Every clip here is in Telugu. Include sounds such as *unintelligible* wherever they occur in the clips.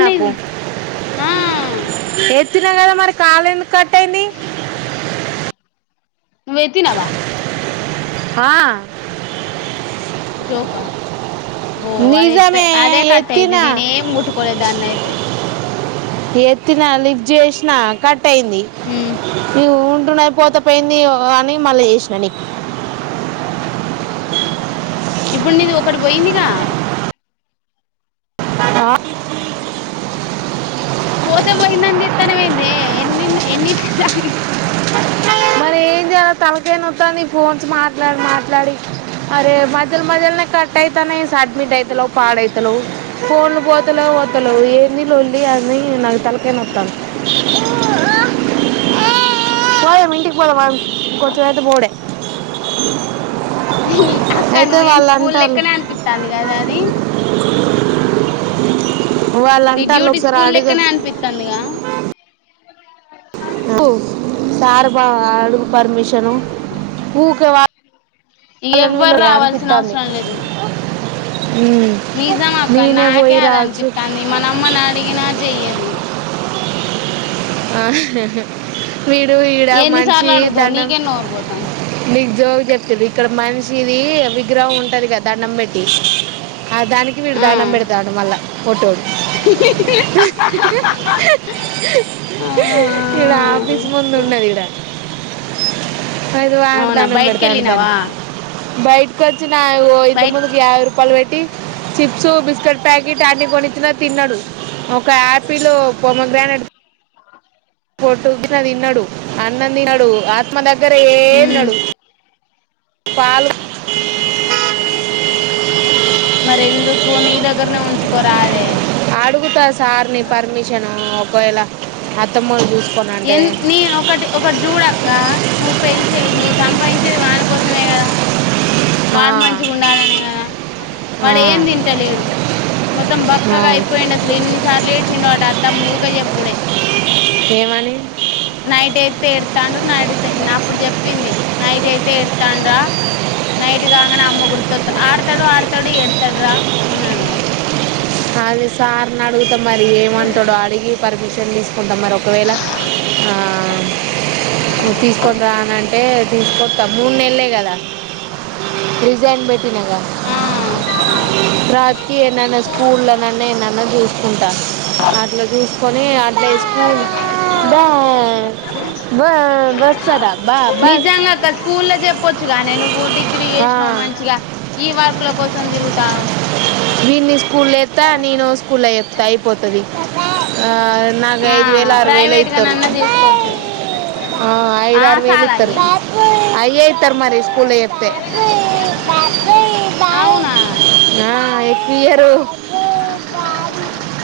నాకు ఆ ఎత్తి కదా మరి కాల్ ఎందుకు కట్టఇంది నువ్ ఎత్తినవా హా జోకా ఓ అదై నిజమే అదే కట్టయిది ఎత్తినా నేనే ఏం ముట్టుకోలే దన్ని అయితే ఎత్తిన లిఫ్ట్ చేసి నా కట్ ట్టయింది ఉమ్ *unintelligible* అయిపోత పోయింది అని మళ్ళీ చేసిన నీకు ఇప్పుడు నీది ఒకటి పొయ్యిందిగా ఆ పోతే పోయిందాని చేత్తానవేందే ఎన్నిన్ని ఎన్నిట్ల *unintelligible* తలకాయ్ నొస్తాంది ఫోన్స్ మాట్లాడి మాట్లాడి అరే మధ్యల మధ్యలనే కట్ ఐతాన్నై సడ్మిట్ ఐతలేవు పాడైతలేవు ఫోన్లు పోతలే పోతలేవు ఏందీ లొల్లి అని నాకు తలకాయ్ నొత్తాంది పోయే మి ఇంటికి పోదాం ఆగు కొంచెమైతె పోవుడే అక్క నువ్వ ఏం స్కూల్ లక్కనే అనిపిత్తాంది కదా అది వాళ్ళు నీ అంటాళ్ళు డ్యూటీ ఒకసారి స్కూల్ అడుగు లెక్కనే అనిపిత్తాందిగా సార్ బా అడుగు పర్మిషను ఊక వా ఎవ్వరు రావాల్సిన అవసరం లేదు నిజం అక్క నేనే నాకే పోయి రావచ్చు అదనిపిత్తాంది మనమ్మని అడిగినా చెయ్యదు ఆ వీడు ఈడ ఎన్నిసార్లు మనిషి అడుగుతావు దండం నీకే నోరు పోతాంది మీకు జోగు చెప్తుది ఇక్కడ మన్ ఇది విగ్రహం ఉంటది కదా దండం పెట్టి ఆ దానికి వీడు దండం ఆ పెడతాన్నాడు మళ్ళా ఓకే *unintelligible* ఆ ఈడ ఆఫీస్ ముందు ఉన్నది ఈడ ఇది వాడతాం అవునా బయటికి అనబడుతాండు దాని వెళ్ళినావా బై *unintelligible* నాకు ఇంతకు బయటికి ముందుకు యాభ రూపాయలు పెట్ చిప్స్ బిస్కెట్ ప్యాకెట్ అన్ని కొనిచ్చిన తిన్నాడు ఒక యాపిల్ పమోగ్రానేట్ అ *unintelligible* టు తన్నడు అన్నం తినడు ఆత్మ దా డే మ్మ్. ఉన్నడు పాలు మరి ఎందుకు నీ దగ్గరనే ఉంచుకోరాదే పోయేలా అత్తమోల్లు చూసి ఎన్ నీ ఒకటి ఒకటి చూడక్క నువ్వు పెంచేది నువ్వు సంపాదించేది వాని కోసమే కదా "ఆ, వాడు మంచిగుండాలనే కదా ఆ, వాడు ఏం తింటలేడు మొత్తం ఆ." బక్కగా అయిపోయిండు అసలు ఎన్నిసార్లు ఏడ్చండో వాడు అత్తమ్మ ఊక చెప్పుడే ఏమని నైట్ అయితే ఎడుత్తాండు నైటైతే అప్పుడు చెప్పింది నైట్ అయితే ఎడుతాన్రా నైట్ కాంగనే అమ్మ గుర్త ఆడతాడు ఆడతాడు ఎడు త్తాడ్రా అన్నన్నది అదే సార్ నడుగుత మరి ఏమంటాడో అడిగి పర్మిషన్ తీసుకుంటాం. మరి ఒకవేళ ఆ తీసుకని రా అనింటే తీసుకొస్తాం మూడు నెల కదా రిజై న్ పెట్ న్నావ్ గా ఆ రాత్రి ఎనాన్న ఉన్న మండి *unintelligible* చూసుకుంట అట్లా చూసుకని అట్లే స్కూల్ బా బస్ నిజంగాక్క స్కూల్ లో చెప్పొచ్చుగానే నువ్వు డిగ్రీ ఆ, చేసినావు మంచిగా ఈ వర్క్ల కోసం తిరుగుతాన్నవ్ స్కూలెత్త నేనో స్కూల్ అయిపోతది నాకు ఆ ఐదు వేలో ఆరు వేలో ప్రైవేట్ గా ఇత్తరు నన్నా చేసుకోవచ్చు ఆ ఐదు ఆ ఆరు వేలు ఇత్తరు సాలాయి అయ్యే ఇత్తరు మరి స్కూల్ లో చెప్తే అవునా ఈయరు ఆ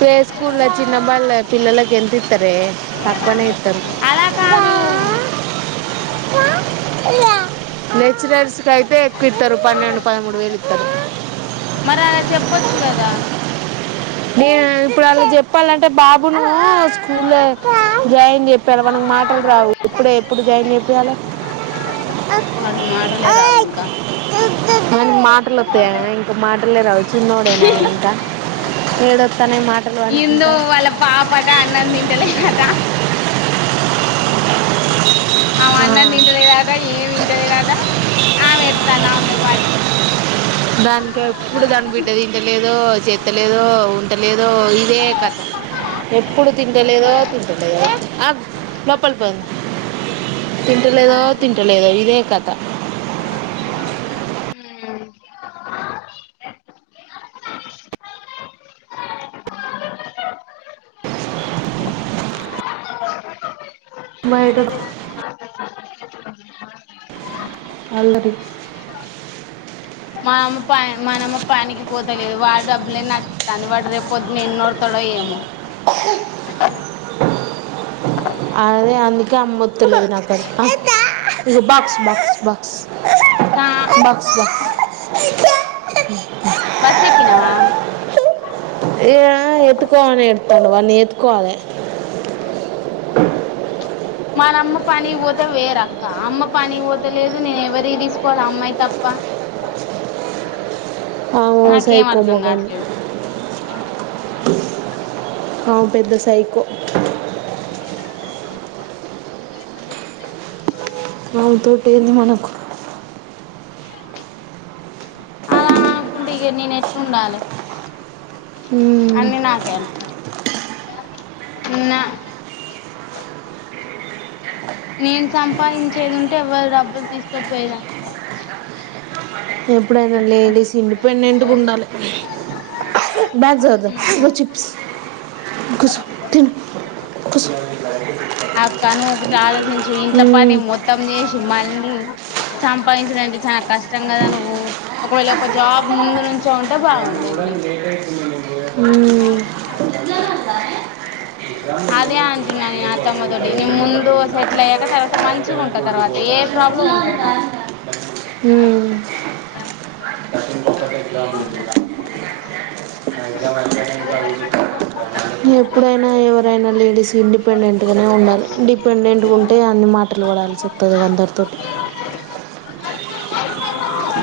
వ స్కూల్ల చిన్న బాల్ల పిల్ల లకి గెంతీ త్తరు తకువనే ఇ త్తరు అలా కాదు నేచురల్స్ అయితే ఎక్కువ ఇత్తరు పన్నెండు పదమూడు వేలు ఇత్తరు మరి అలా చెప్పొచ్చు కదా నేను ఇప్పుడు అళ్ళు చెప్పాలంటే బాబును స్కూల్ల జాయిన్ చెత్తన్నా వానికి మాటలు రావు ఇప్పుడే ఎప్పుడు జాయిన్ చెపీ యాలి వాడికి మాటలే రావు ఇంకా అనికి మాటలు వత్త యా ఇంకా మాట *unintelligible* చిన్నోడే నా ఇంకా ఏడు ఎందొ వాళ్ళ పాప ఆట అన్నం తింటలే ఆట అమే అన్నం ఆ. తింటలే ఆట ఏం వింటలే ఆట ఆమె ఎడ్తండి ఆమె తో పాటు దానికి ఎప్పుడు దాని బిడ్డ తింటలేదు చెత్తలేదొ ఉండలేదు దో ఇదే కథ ఎప్పుడు తింటలేదో తింటలేదో అ లోప్పల్కి పో తింటలేదో తింటలేదొ ఇదే కథ హు మైడం అల్ల రి మ ఆమ్మ ప మనమ్మ పనికి పోతలేదు. వాడు డబ్బుల న్నీ నాకు ఇస్తండు. వాడు రేపు పొద్దున ఎన్ని ఒర్రుతాడో ఏమో అదే అందుకే అమ్మెత్తలేదు నాకు కాడికి తా బస్ ఎకినావా ఇగా ఆ ఏత్తుకో అని ఎడుతాండు వాన్ని ఏతుకోవాలే మానమ్మ పని పోతే వేరక్క అమ్మ పని పోతలేదు నేను ఎవరి తీసుకోవాలి అమ్మాయి తప్ప ఆమో నాకేం సైకో అర్థం మొకం ది కావట్లేదు అవు పెద్ద సైకో ఆమె తోటెంది మనకు అలా అనుకుంటే ఇగ నేను ఎట్లా ఉండాలే ఉమ్. అన్ని నాక్ ఎంత ఉ నా నేను సంపాదించేది ఉంటే ఎవరు డబ్బులు తీసుకోపోయేదాన్ని గా ఎప్పుడైనా లేడీస్ ఇండిపెండెంట్గా సంపాదిస్తాను ఉండాలి బ్యాగ్ సర్దుధం ఇగో చిప్స్ కుసో తిన్ కుసో ఆక్కను ఒకటి ఆలోచించు ఇంట్ల పని మ్మ్. మొత్తం చేసి మళ్ళీ సంపాదించడంంటే చాలా కష్టం కదా నువ్వు ఒకవేళ ఒక జాబ్ ముందు నుంచో ఉంటే బాగు ఉమ్ అదే అంటున్నా నేను ఆ త్తమ్మ తోటి నీ ముందు సెటిల్ అయ్యాక తర్వాత మంచిగా ఉంట తర్వాత ఏ ప్రాబ్లం ఉండదు నాకు హుమ్ ఎప్పుడైనా ఎవరైనా లేడీస్ ఇండిపెండెంట్ ట్గానే ఉండాలి డిపెండెంట్గా ఉంటే అన్ని మాటలు పడాల్సి వస్తది అందరితోటి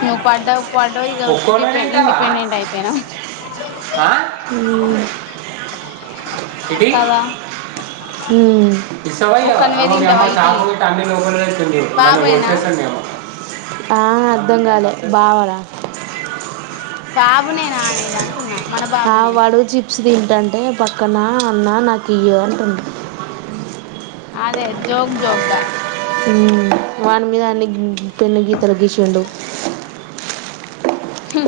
ను పడ్డావ్ హుమ్ అయిపోయినావు కదా హుం ఇసవ ఇయవ ఒక్కనివే ఆగా మీ అమ్మ తింటావా ఇటీ చాకు పెట్టి అన్నే లోపల పెడుతుంది నన్ను బాబునేనా కొడిసేస్తానేమో బా అర్థం కాలే బావ రా బాబు నేనా అనేది అంటున్నా మన బాబు నేనా దంటంటే పక్కన అన్న నాకు ఇయ్యు అంటుంది అదే జోగ్ జోగ్గా హుమ్ వాని మీదా అన్ని గిన్ పెన్ను గీతలు గీసిండు హ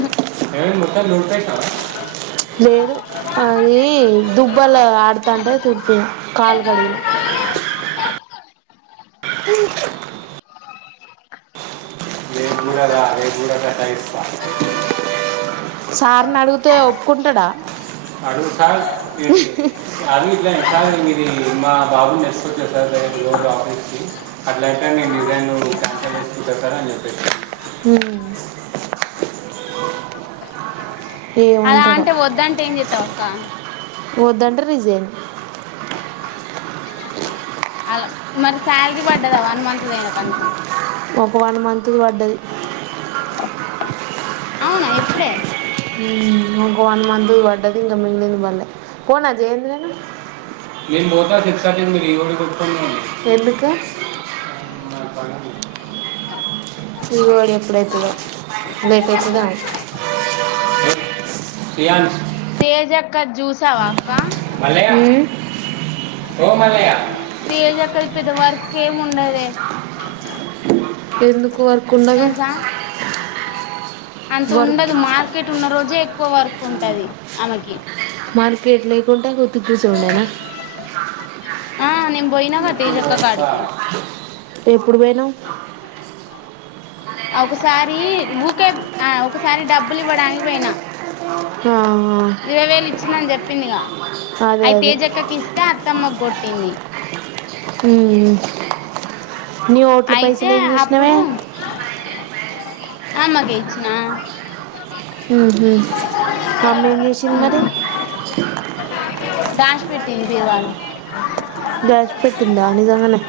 ఏ మొత్తాం నోపే లేదు అది దుబ్బలా ఆడుతాంటే తిపో కాలు కడిగినా సార్ని అడిగితే ఒప్పుకుంటాడా అడుగు సార్ ఇది ఇట్లా *unintelligible* సార్ ఇది మా బాబు *unintelligible* అట్లయితే నేను డిజైన్ కాన్సల్ చేసుకుంటా సార్ అని చెప్పే హ అలా ఏమంటాడో అంటే వద్దంటే ఏం చేస్తావు ఒక్క వద్దంటే రిజైన్ అలా మరి శాలరీ పడ్డదా వన్ మంత్ ది అయినా కనీసం ఒక వన్ మంత్ ది వడ్డది అవునా ఎప్పుడే ఒక వన్ మంత్ ది పడ్డది ఇంకా మిగిలింది పడలే పోవన్న జి ఏం జేయను నేను పోత సిక్స్ తర్టీ కీ నువ్ లీవ్ పెట్టుకొని రా ఎందుకు నాకు పని ఉంది *inaudible* ఇ వాడి ఎప్పుడు అవుతాదో లేట్ అవుతుదా తేజ్ అక్క ది జూసావా మల్లయ్య ఓ మల్లయ్య తేజక్కది పెద్ద వర్క్ ఏం ఉండదే ఎందుకు వర్కు కుండదు తెలుసా అంత వర్క్ ఉండదు మార్కెట్ ఉన్న రోజే ఎక్కువ వర్క్ ఉంటది ఆమెకి మార్కేట్ లేకుంటే వట్టిగా కూసునూడేనా ఆ నేను పోయినాగా తేజక్క కాడికి ఎప్పుడు పోయినవ్ ఒకసారి ఊకే ఆ ఒకసారి డబ్బులు ఇవ్వడానికి పోయినా ఆ, ఇరవై వేలు ఇచ్చిందని చెప్పింది గా అదే అయి అదే తేజక్కకి ఇస్తే అత్తమ్మకు కొట్టింది ఉ ఉ నీ ఓట్ల అయితే పైసలు ఏం చేసినవే అమ్మ కె ఇచ్చిన ఉ హ్ అమ్మేం చేసింది మరి పెట్టింది బీరువాలా దాచి పెట్టిందా నిజంగానే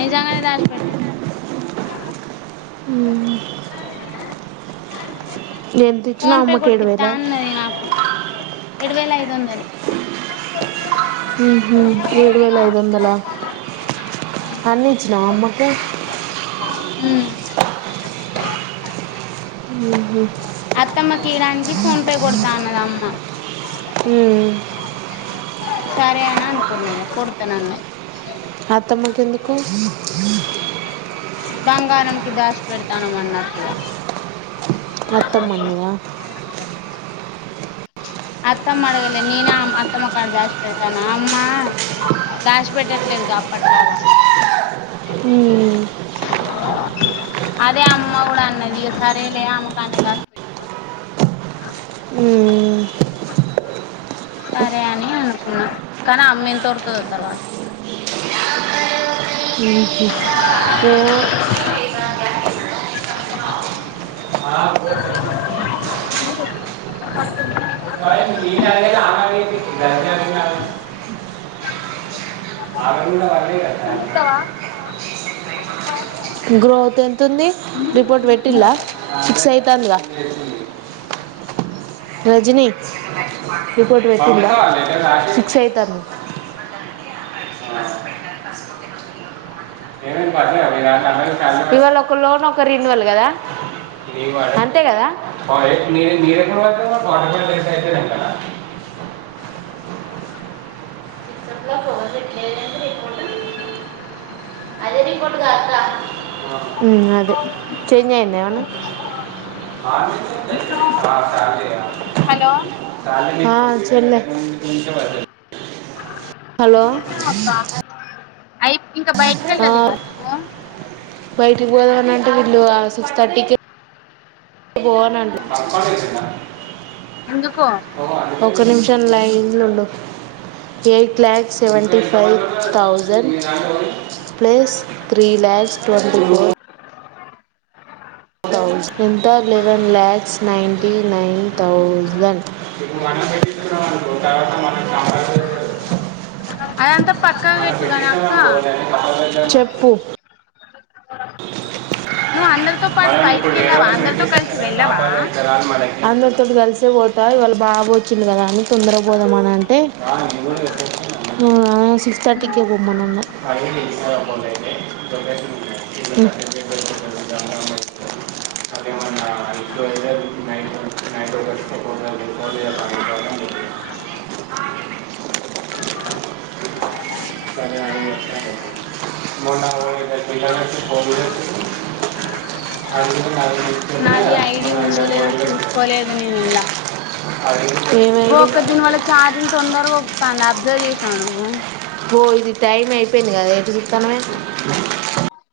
నిజంగానే దాష్ పేట్ ఎంత ఫోన్ ఇచ్చినావు పే అమ్మకి ఏడు కొట్టిత్తా వేల అన్నది నాకు ఏడు వేల ఐదు వందలు ఉహ్ ఏడు వేల ఐదు వందల అన్నిచ్చినవా అమ్మ కె ఉ ఆ హ అత్తమ్మ కీ ఇయ్యడానికి ఫోన్ పే కొడతాన్నదమ్మ ఉ సరే అని అనుకున్న ఇగా కొడ్తానన్నది అత్తమ్మకు ఎందుకు బంగారంకి దాష్ పెడతానం అన్నట్టు ఇగా అత్తమ్మ అన్నదా అత్తమ్మ అడగలే నేనేమ్ అత్తమ్మ కాడ దాచి పెడతాను అమ్మ దాచ పెట్టట్లేదుగా అప్పట్లాగా ఉమ్ అదే అమ్మ కూడా అన్న ఇగ సరేలే అమే కాన్నే దాసి పెట్టుకో అన్నది ఏమో సరే అని అనుకున్నా కానీ అమ్మ ఎంత ఒర్రుతాదో తర్వాత *unintelligible* గ్రోత్ ఎంతుంది రిపోర్ట్ పెట్టిలా సిక్స్ అయితాందిగా రజనీ రిపోర్ట్ వచ్చిందా సిక్స్ అయితంది ఇవాళ ఒక లోన్ ఒక రిన్ వల్ కదా అంతే కదా అదే చెంజ్ అయ్యిందా ఎమన్నా హలో ఆ చెల్లె హలో అక్క అయి ఇంకా బయట ఆ, వెళ్ళాలివా నువ్వు బయటికి పోదామనింటే వీళ్ళు సిక్స్ థర్టీకి అ పోవను ఎందుకు ఓ ఒక్క నిమిషం లైంలు ఉండు eight lakhs seventy five thousand plus three lakhs twenty four thousand ఎంత eleven lakhs ninety nine thousand అదంతా పక్కన మనం పెట్టుగాను పెట్టిస్తాం అక్క అనుకోవాలని కాపాడాలి చెప్పు *unintelligible* నువ్వు అందరితో పాటు బయటికి వెళ్ళావా అందరితో కలిసి వెళ్ళావా *unintelligible* అందరితోటి కలిసే పోతా ఇవాళ బావా వచ్చిండు కదా అని తొందర పోదామ అని అంటే సిక్స్ థర్టీకే పోమ్మను ఉన్న *unintelligible* అ అ *unintelligible* నాది ఐడి ఉందో లేదో చూసుకోలేదు నేను ఇల్లా అ *unintelligible* ఒక్క దీని వల్ల చార్జింగ్ తొందరగా ఒకతుంది అబ్సర్వ్ చేసినవా నువ్ ఓ ఇది టైం అయిపోయింది కదా ఎటు చూస్తానవె